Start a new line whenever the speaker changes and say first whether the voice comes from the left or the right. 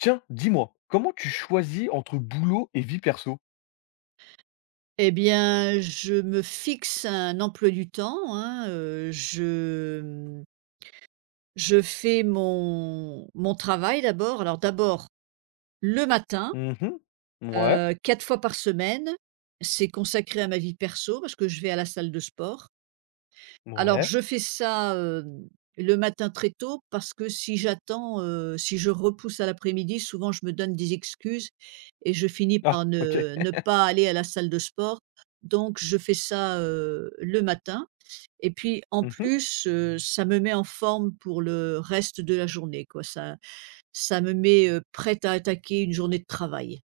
left: Tiens, dis-moi, comment tu choisis entre boulot et vie perso?
right: Eh bien, je me fixe un emploi du temps, hein, je fais mon travail d'abord. Alors d'abord le matin,
left: Mmh ouais. Mouais.
right: 4 fois par semaine, c'est consacré à ma vie perso parce que je vais à la salle de sport. Alors je fais ça, le matin très tôt parce que si je repousse à l'après-midi, souvent je me donne des excuses et je finis
left: Ah,
right: par
left: OK.
right: ne pas aller à la salle de sport. Donc je fais ça, le matin et puis en
left: Mmh.
right: plus, ça me met en forme pour le reste de la journée quoi. Ça me met, prête à attaquer une journée de travail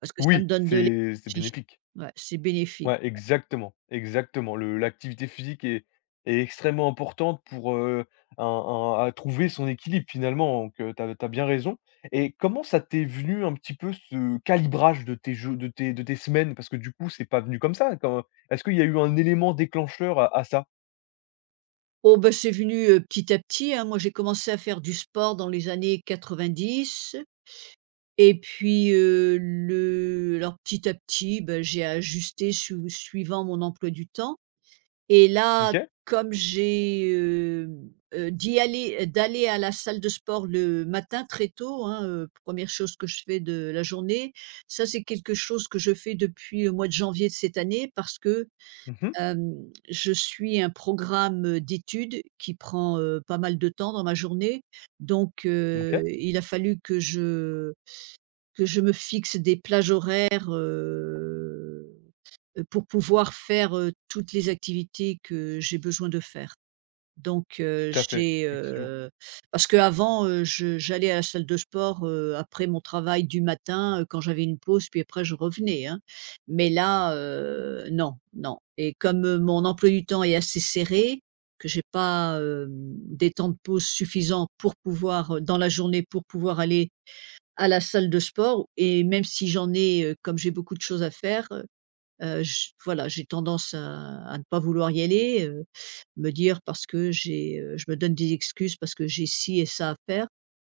right: parce que ça me
left: Oui,
right: donne de
left: c'est
right: l'énergie.
left: bénéfique.
right: Ouais, c'est bénéfique.
left: Ouais, exactement, exactement. Le l'activité physique est extrêmement importante pour, un à trouver son équilibre finalement, donc tu as bien raison. Et comment ça t'est venu un petit peu ce calibrage de tes jeux de tes semaines? Parce que du coup, c'est pas venu comme ça. Quand est-ce qu'il y a eu un élément déclencheur à ça?
right: Oh ben c'est venu, petit à petit, hein. Moi, j'ai commencé à faire du sport dans les années 90 et puis, le alors petit à petit, bah, j'ai ajusté su suivant mon emploi du temps et là,
left: OK.
right: comme j'ai, hem, d'y aller d'aller à la salle de sport le matin très tôt, hein, 1 chose que je fais de la journée. Ça, c'est quelque chose que je fais depuis le mois de janvier de cette année parce que
left: Mmh.
right: Hem, je suis un programme d'études qui prend, pas mal de temps dans ma journée donc
left: OK.
right: il a fallu que je me fixe des plages horaires, pour pouvoir faire, toutes les activités que j'ai besoin de faire. Donc heu,
left: Tout à fait,
right: j'ai,
left: effectivement.
right: heu Parce qu'avant, je j'allais à la salle de sport, après mon travail du matin, quand j'avais une pause, puis après je revenais, hein. Mais là, non, non, et comme, mon emploi du temps est assez serré, que j'ai pas, des temps de pause suffisants pour pouvoir, dans la journée, pour pouvoir aller à la salle de sport et même si j'en ai, comme j'ai beaucoup de choses à faire, j voilà, j'ai tendance à ne pas vouloir y aller, me dire parce que j'ai, je me donne des excuses parce que j'ai ci et ça à faire.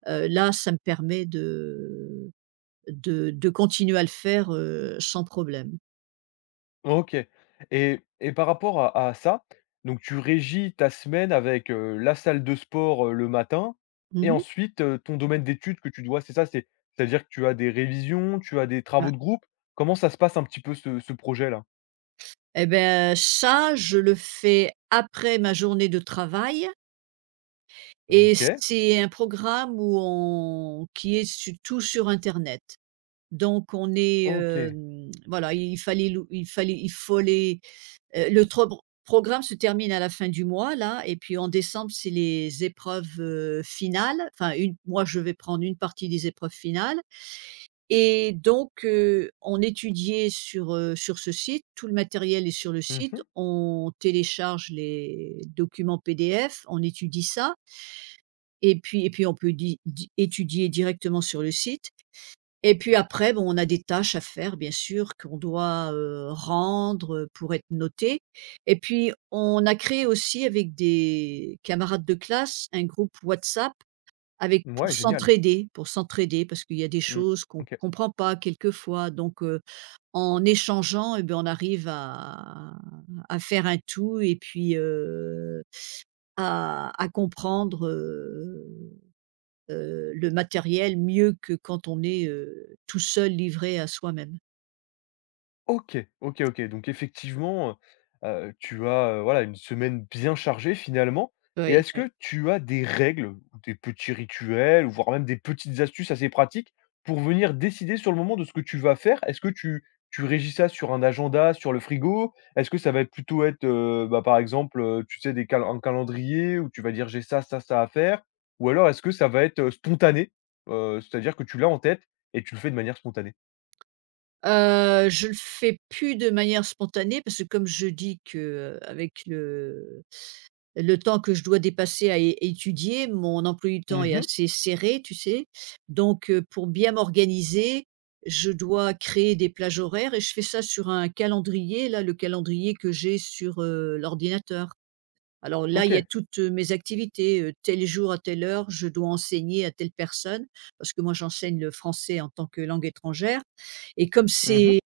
right: Là, ça me permet de continuer à le faire, sans problème.
left: OK. Et par rapport à ça, donc tu régis ta semaine avec, la salle de sport, le matin, et
right: Mmh.
left: ensuite, ton domaine d'études que tu dois, c'est ça, c'est-à-dire que tu as des révisions, tu as des
right: Ouais.
left: travaux de groupe? Comment ça se passe un petit peu ce projet-là?
right: Et ben ça, je le fais après ma journée de travail
left: Mmh.
right: et
left: OK,
right: c'est un programme où on qui est su tout sur internet. Donc on est,
left: OK.
right: voilà, il fallait lou il fallait il faut. Le trobr programme se termine à la fin du mois là et puis en décembre, c'est les épreuves, finales. Enfin une moi je vais prendre une partie des épreuves finales et donc on étudiait sur ce site, tout le matériel est sur le
left: Mmh
right: site,
left: mh.
right: on télécharge les documents PDF, on étudie ça et puis on peut di di étudier directement sur le site et puis après, bon, on a des tâches à faire bien sûr qu'on doit, rendre, pour être noté et puis on a créé aussi avec des camarades de classe un groupe WhatsApp avec pour
left: Ouais, génial.
right: s'entraider parce qu'il y a des
left: Mmh.
right: choses qu'on
left: OK.
right: comprend pas quelquefois donc en échangeant et ben, on arrive à faire un tout et puis, à comprendre, le matériel mieux que quand on est, tout seul livré à soi-même.
left: OK, OK, OK. Donc effectivement, tu as, voilà, une semaine bien chargée finalement. Et
right: Oui,
left: est-ce
right: oui.
left: que tu as des règles ou des petits rituels, ou voire même des petites astuces assez pratiques pour venir décider sur le moment de ce que tu vas faire? Est-ce que tu régis ça sur un agenda, sur le frigo? Est-ce que ça va plutôt être, bah, par exemple, tu sais, des cal un calendrier où tu vas dire: «J'ai ça, ça, ça à faire»? Ou alors est-ce que ça va être, spontané? C'est-à-dire que tu l'as en tête et tu le fais de manière spontanée?
right: Je le fais plus de manière spontanée parce que comme je dis que, avec le temps que je dois dépasser à é étudier, mon emploi du temps est
left: Mmh.
right: assez serré, tu sais? Donc pour bien m'organiser, je dois créer des plages horaires et je fais ça sur un calendrier, là, le calendrier que j'ai sur, l'ordinateur. Alors là, il y a
left: OK.
right: toutes, mes activités, tel jour à telle heure, je dois enseigner à telle personne, parce que moi j'enseigne le français en tant que langue étrangère et comme
left: Mmh.
right: c'est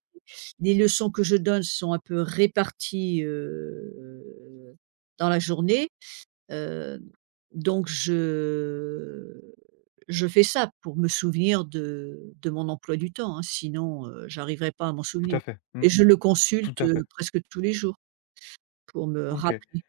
right: les leçons que je donne sont un peu réparties, dans la journée, heu, donc je fais ça pour me souvenir de mon emploi du temps, hein, sinon, j'arriverai pas à m'en
left: Tout à
right: souvenir
left: fait. Mmh.
right: et je le
left: Tout
right: consulte,
left: à fait.
right: presque tous les jours pour me
left: OK.
right: rappeler.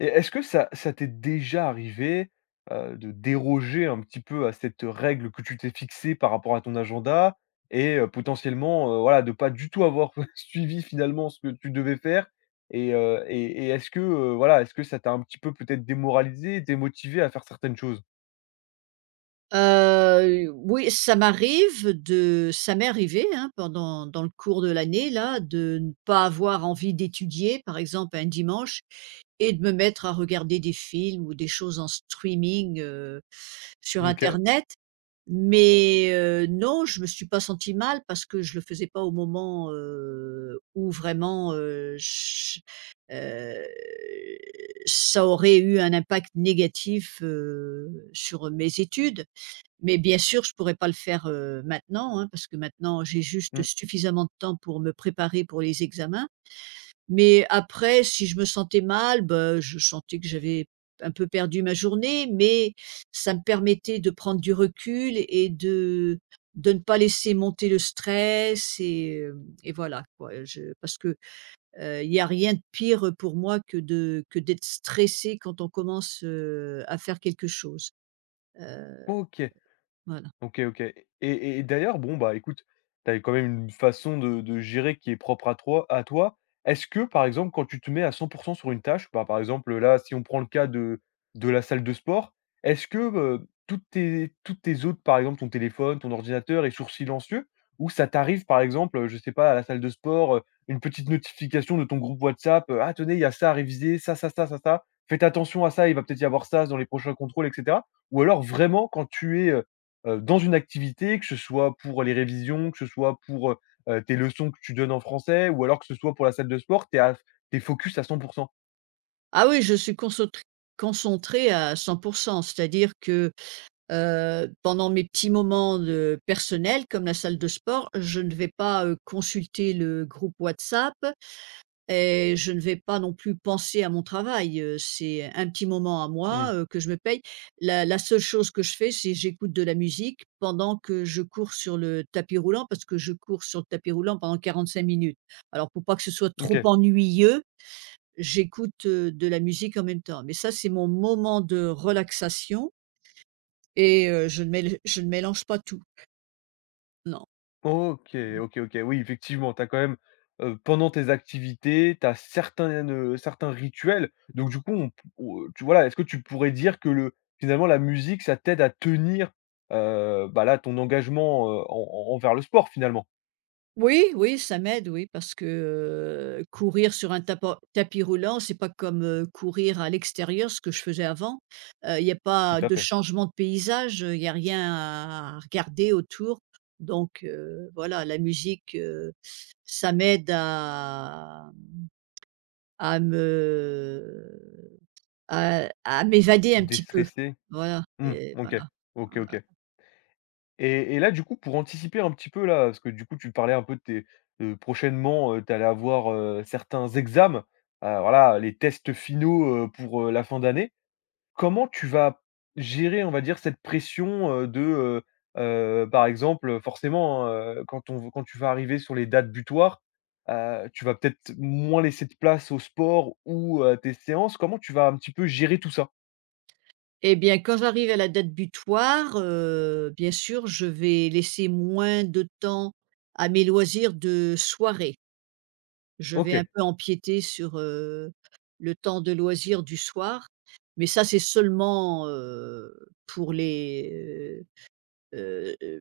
left: Et est-ce que ça t'est déjà arrivé, de déroger un petit peu à cette règle que tu t'es fixée par rapport à ton agenda et potentiellement, voilà, de pas du tout avoir suivi finalement ce que tu devais faire? Et est-ce que, voilà, est-ce que ça t'a un petit peu peut-être démoralisé démotivé à faire certaines choses?
right: Oui, ça m'est arrivé, hein, pendant dans le cours de l'année là, de ne pas avoir envie d'étudier, par exemple un dimanche et de me mettre à regarder des films ou des choses en streaming, sur
left: OK.
right: internet. Mais, non, je me suis pas sentie mal parce que je le faisais pas au moment, où vraiment, j heu, ça aurait eu un impact négatif, sur mes études. Mais bien sûr, je pourrais pas le faire, maintenant, hein, parce que maintenant j'ai juste
left: Mmh.
right: suffisamment de temps pour me préparer pour les examens. Mais après, si je me sentais mal, ben je sentais que j'avais un peu perdu ma journée, mais ça me permettait de prendre du recul et de ne pas laisser monter le stress et voilà quoi, je parce que, il y a rien de pire, pour moi que d'être stressé quand on commence, à faire quelque chose, heu,
left: OK.
right: voilà.
left: OK, OK. Et d'ailleurs, bon, bah, écoute, tu avais quand même une façon de gérer qui est propre à toi à toi. Est-ce que, par exemple, quand tu te mets à 100% sur une tâche, bah, par exemple, là, si on prend le cas de la salle de sport, est-ce que, toutes tes autres, par exemple, ton téléphone, ton ordinateur est sur silencieux? Ou ça t'arrive, par exemple, je sais pas, à la salle de sport, une petite notification de ton groupe WhatsApp, «Ah tenez, il y a ça à réviser, ça, ça, ça, ça, ça. Faites attention à ça, il va peut-être y avoir ça dans les prochains contrôles», et cetera? Ou alors vraiment quand tu es, dans une activité, que ce soit pour les révisions, que ce soit pour tes leçons que tu donnes en français, ou alors que ce soit pour la salle de sport, tu es focus à 100%.
right: Ah oui, je suis concentré concentrée à 100% C'est-à-dire que, pendant mes petits moments de personnels, comme la salle de sport, je ne vais pas, consulter le groupe WhatsApp et je ne vais pas non plus penser à mon travail, c'est un petit moment à
left: Mmh,
right: moi, que je me paye. La seule chose que je fais, c'est j'écoute de la musique pendant que je cours sur le tapis roulant, parce que je cours sur le tapis roulant pendant 45 minutes. Alors pour pas que ce soit trop
left: OK.
right: ennuyeux, j'écoute, de la musique en même temps. Mais ça, c'est mon moment de relaxation et je ne mélange pas tout, non.
left: OK, OK, OK. Oui, effectivement, tu as quand même, pendant tes activités, tu as certains rituels. Donc du coup, tu voilà, est-ce que tu pourrais dire que le finalement la musique, ça t'aide à tenir, bah, là, ton engagement, en en envers le sport finalement?
right: Oui, oui, ça m'aide, oui, parce que, courir sur un tapa tapis roulant, c'est pas comme, courir à l'extérieur, ce que je faisais avant. Il n'y a
left: Tout
right: pas
left: à
right: de
left: fait.
right: changement de paysage, il n'y a rien à regarder autour. Donc voilà, la musique, ça m'aide à me à m'évader un petit peu.
left: Déstresser.
right: Voilà.
left: Mmh,
right: Et
left: OK.
right: voilà,
left: OK,
right: voilà.
left: OK. Et là, du coup, pour anticiper un petit peu là, parce que du coup, tu parlais un peu de tes prochainement, tu allais avoir, certains examens, voilà, les tests finaux, pour, la fin d'année. Comment tu vas gérer, on va dire, cette pression, par exemple, forcément, hein, quand tu vas arriver sur les dates butoirs, tu vas peut-être moins laisser de place au sport ou à tes séances. Comment tu vas un petit peu gérer tout ça?
right: Et bien, quand j'arrive à la date butoir, bien sûr, je vais laisser moins de temps à mes loisirs de soirée. Je vais
left: OK.
right: un peu empiéter sur, le temps de loisirs du soir, mais ça, c'est seulement, pour les, heu heu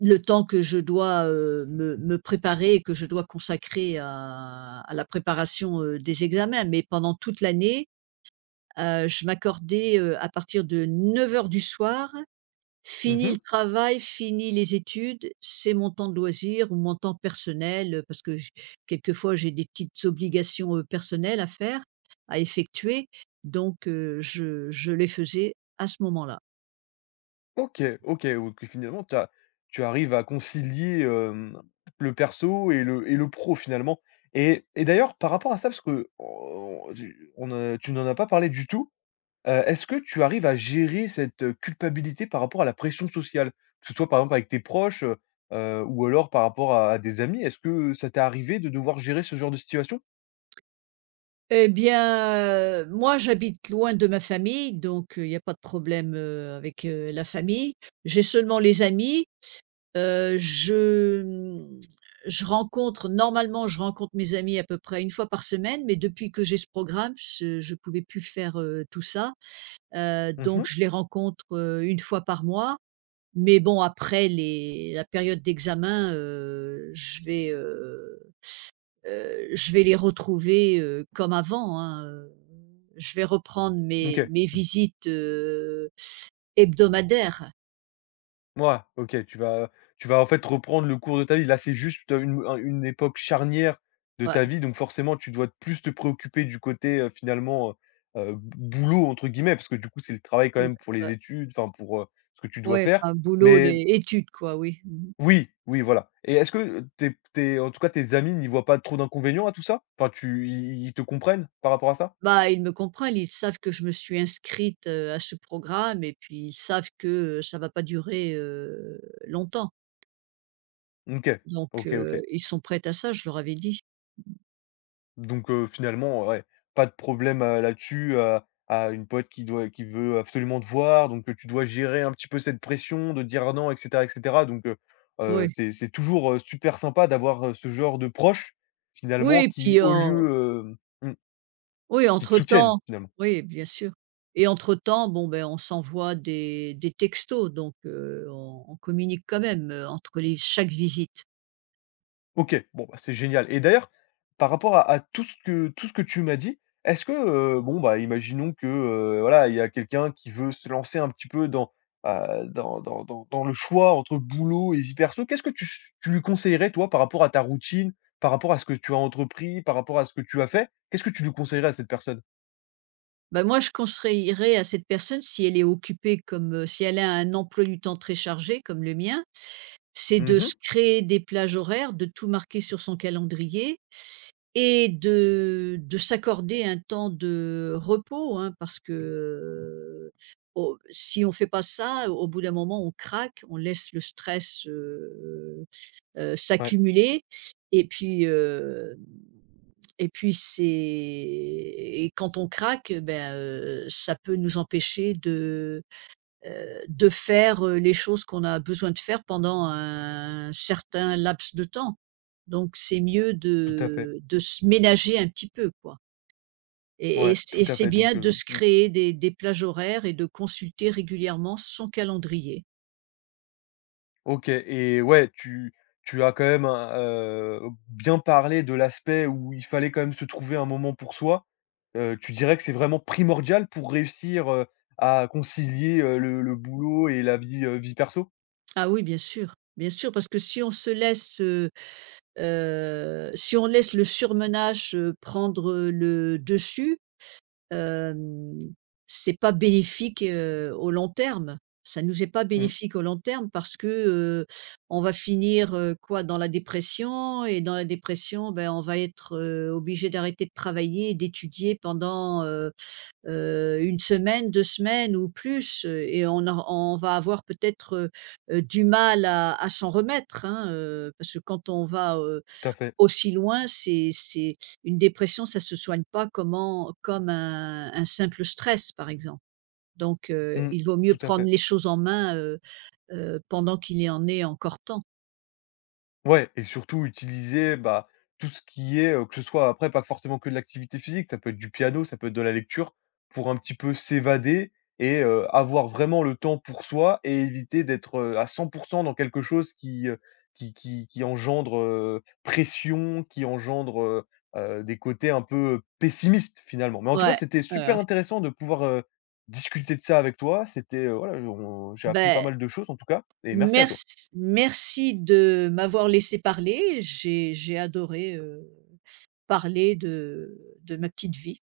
right: le temps que je dois, me préparer et que je dois consacrer à la préparation, des examens. Mais pendant toute l'année, je m'accordais, à partir de 9 heures du soir, fini
left: Mmh.
right: le travail, fini les études, c'est mon temps de loisir ou mon temps personnel, parce que j quelquefois j'ai des petites obligations, personnelles à faire, à effectuer, donc je les faisais à ce moment-là.
left: OK, OK, donc finalement tu arrives à concilier, hem, le perso et le pro finalement. Et d'ailleurs par rapport à ça, parce que on tu on a tu n'en as pas parlé du tout, est-ce que tu arrives à gérer cette, culpabilité par rapport à la pression sociale? Que ce soit par exemple avec tes proches, ou alors par rapport à des amis, est-ce que ça t'est arrivé de devoir gérer ce genre de situation?
right: Eh bien, moi j'habite loin de ma famille, donc il n'y a pas de problème, avec, la famille. J'ai seulement les amis. Heu, je, mmh, je rencontre mes amis à peu près une fois par semaine, mais depuis que j'ai ce programme, je ne pouvais plus faire, tout ça. Donc
left: Mmh.
right: je les rencontre, 1 fois par mois, mais bon après les la période d'examen, je vais les retrouver, comme avant, hein. Je vais reprendre mes
left: OK.
right: mes visites, hebdomadaires.
left: Mouais, OK, tu vas, en fait, reprendre le cours de ta vie. Là, c'est juste une époque charnière de ta
right: Ouais,
left: vie, donc forcément, tu dois plus te préoccuper du côté, finalement, «boulot» entre guillemets, parce que du coup, c'est le travail quand même pour les
right: ouais.
left: études, enfin pour, ce que tu dois
right: Ouais,
left: faire.
right: enfin boulot,
left: Mais
right: les études quoi, oui. Mmh.
left: oui, oui, voilà. Et est-ce que tes tes en tout cas, tes amis n'y voient pas trop d'inconvénients à tout ça? Enfin, tu ils te comprennent par rapport à ça?
right: Bah, ils me comprennent, ils savent que je me suis inscrite, à ce programme et puis ils savent que, ça va pas durer, longtemps.
left: OK,
right: Donc
left: OK, OK.
right: ils sont prêts à ça, je leur avais dit.
left: Donc finalement, ouais, pas de problème, là-dessus, à une pote qui veut absolument te voir, donc tu dois gérer un petit peu cette pression de dire non, et cetera et cetera, donc
right: Oui.
left: c'est toujours, super sympa d'avoir, ce genre de proches,
right: Oui
left: finalement,
right: et
left: qui
right: puis
left: au
right: en
left: lieu, hem, mmh,
right: oui,
left: qui te soutiennent,
right: entre-temps,
left: finalement.
right: oui, bien sûr. Et entre-temps, bon, ben on s'envoie des textos donc on communique quand même, entre les chaque visite.
left: OK, bon, bah, c'est génial. Et d'ailleurs, par rapport à tout ce que tu m'as dit, est-ce que, bon, bah, imaginons que, voilà, il y a quelqu'un qui veut se lancer un petit peu dans le choix entre boulot et vie perso, qu'est-ce que tu lui conseillerais, toi, par rapport à ta routine, par rapport à ce que tu as entrepris, par rapport à ce que tu as fait? Qu'est-ce que tu lui conseillerais à cette personne?
right: Bah, moi, je conseillerais à cette personne, si elle est occupée si elle a un emploi du temps très chargé comme le mien, c'est de
left: Mmh
right: se créer des plages horaires, de tout marquer sur son calendrier et de s'accorder un temps de repos, hein, parce que, au si on fait pas ça, au bout d'un moment, on craque, on laisse le stress,
left: ouais,
right: s'accumuler et puis, heu et puis c'est et quand on craque, ben, ça peut nous empêcher de faire, les choses qu'on a besoin de faire pendant un certain laps de temps. Donc c'est mieux
left: tout à fait.
right: de se ménager un petit peu, quoi, et et
left: Ouais,
right: c'est
left: tout
right: et
left: à
right: c'est
left: fait, donc
right: bien de se
left: mmh.
right: créer des plages horaires et de consulter régulièrement son calendrier.
left: OK et ouais, tu as quand même bien parlé de l'aspect où il fallait quand même se trouver un moment pour soi. Tu dirais que c'est vraiment primordial pour réussir, à concilier, le boulot et la vie perso?
right: Ah oui, bien sûr, parce que euh, si on laisse le surmenage, prendre le dessus, hem, c'est pas bénéfique, au long terme. Ça nous est pas
left: Mmh,
right: bénéfique au long terme parce que, on va finir, quoi? Dans la dépression et dans la dépression, ben, on va être, obligé d'arrêter de travailler et d'étudier pendant, 1 semaine, 2 semaines ou plus, et on va avoir peut-être, du mal à s'en remettre, hein, parce que quand on va,
left: tout à fait.
right: aussi loin, c'est une dépression, ça se soigne pas comme un simple stress, par exemple. Donc
left: Mmh,
right: il vaut mieux
left: tout à
right: prendre
left: fait.
right: les choses en main, pendant qu'il y en est encore temps.
left: Ouais, et surtout utiliser, bah, tout ce qui est, que ce soit après, pas forcément que de l'activité physique, ça peut être du piano, ça peut être de la lecture, pour un petit peu s'évader et avoir vraiment le temps pour soi et éviter d'être, à 100% dans quelque chose qui, qui engendre, pression, qui engendre, des côtés un peu pessimistes finalement. Mais en tout cas,
right: Ouais,
left: c'était
right: ouais, ouais.
left: super intéressant de pouvoir, discuter de ça avec toi. C'était, voilà, on j'ai appris pas
right: Beh,
left: mal de choses en tout cas, et merci à toi.
right: merci de m'avoir laissé parler. J'ai adoré, parler de ma petite vie.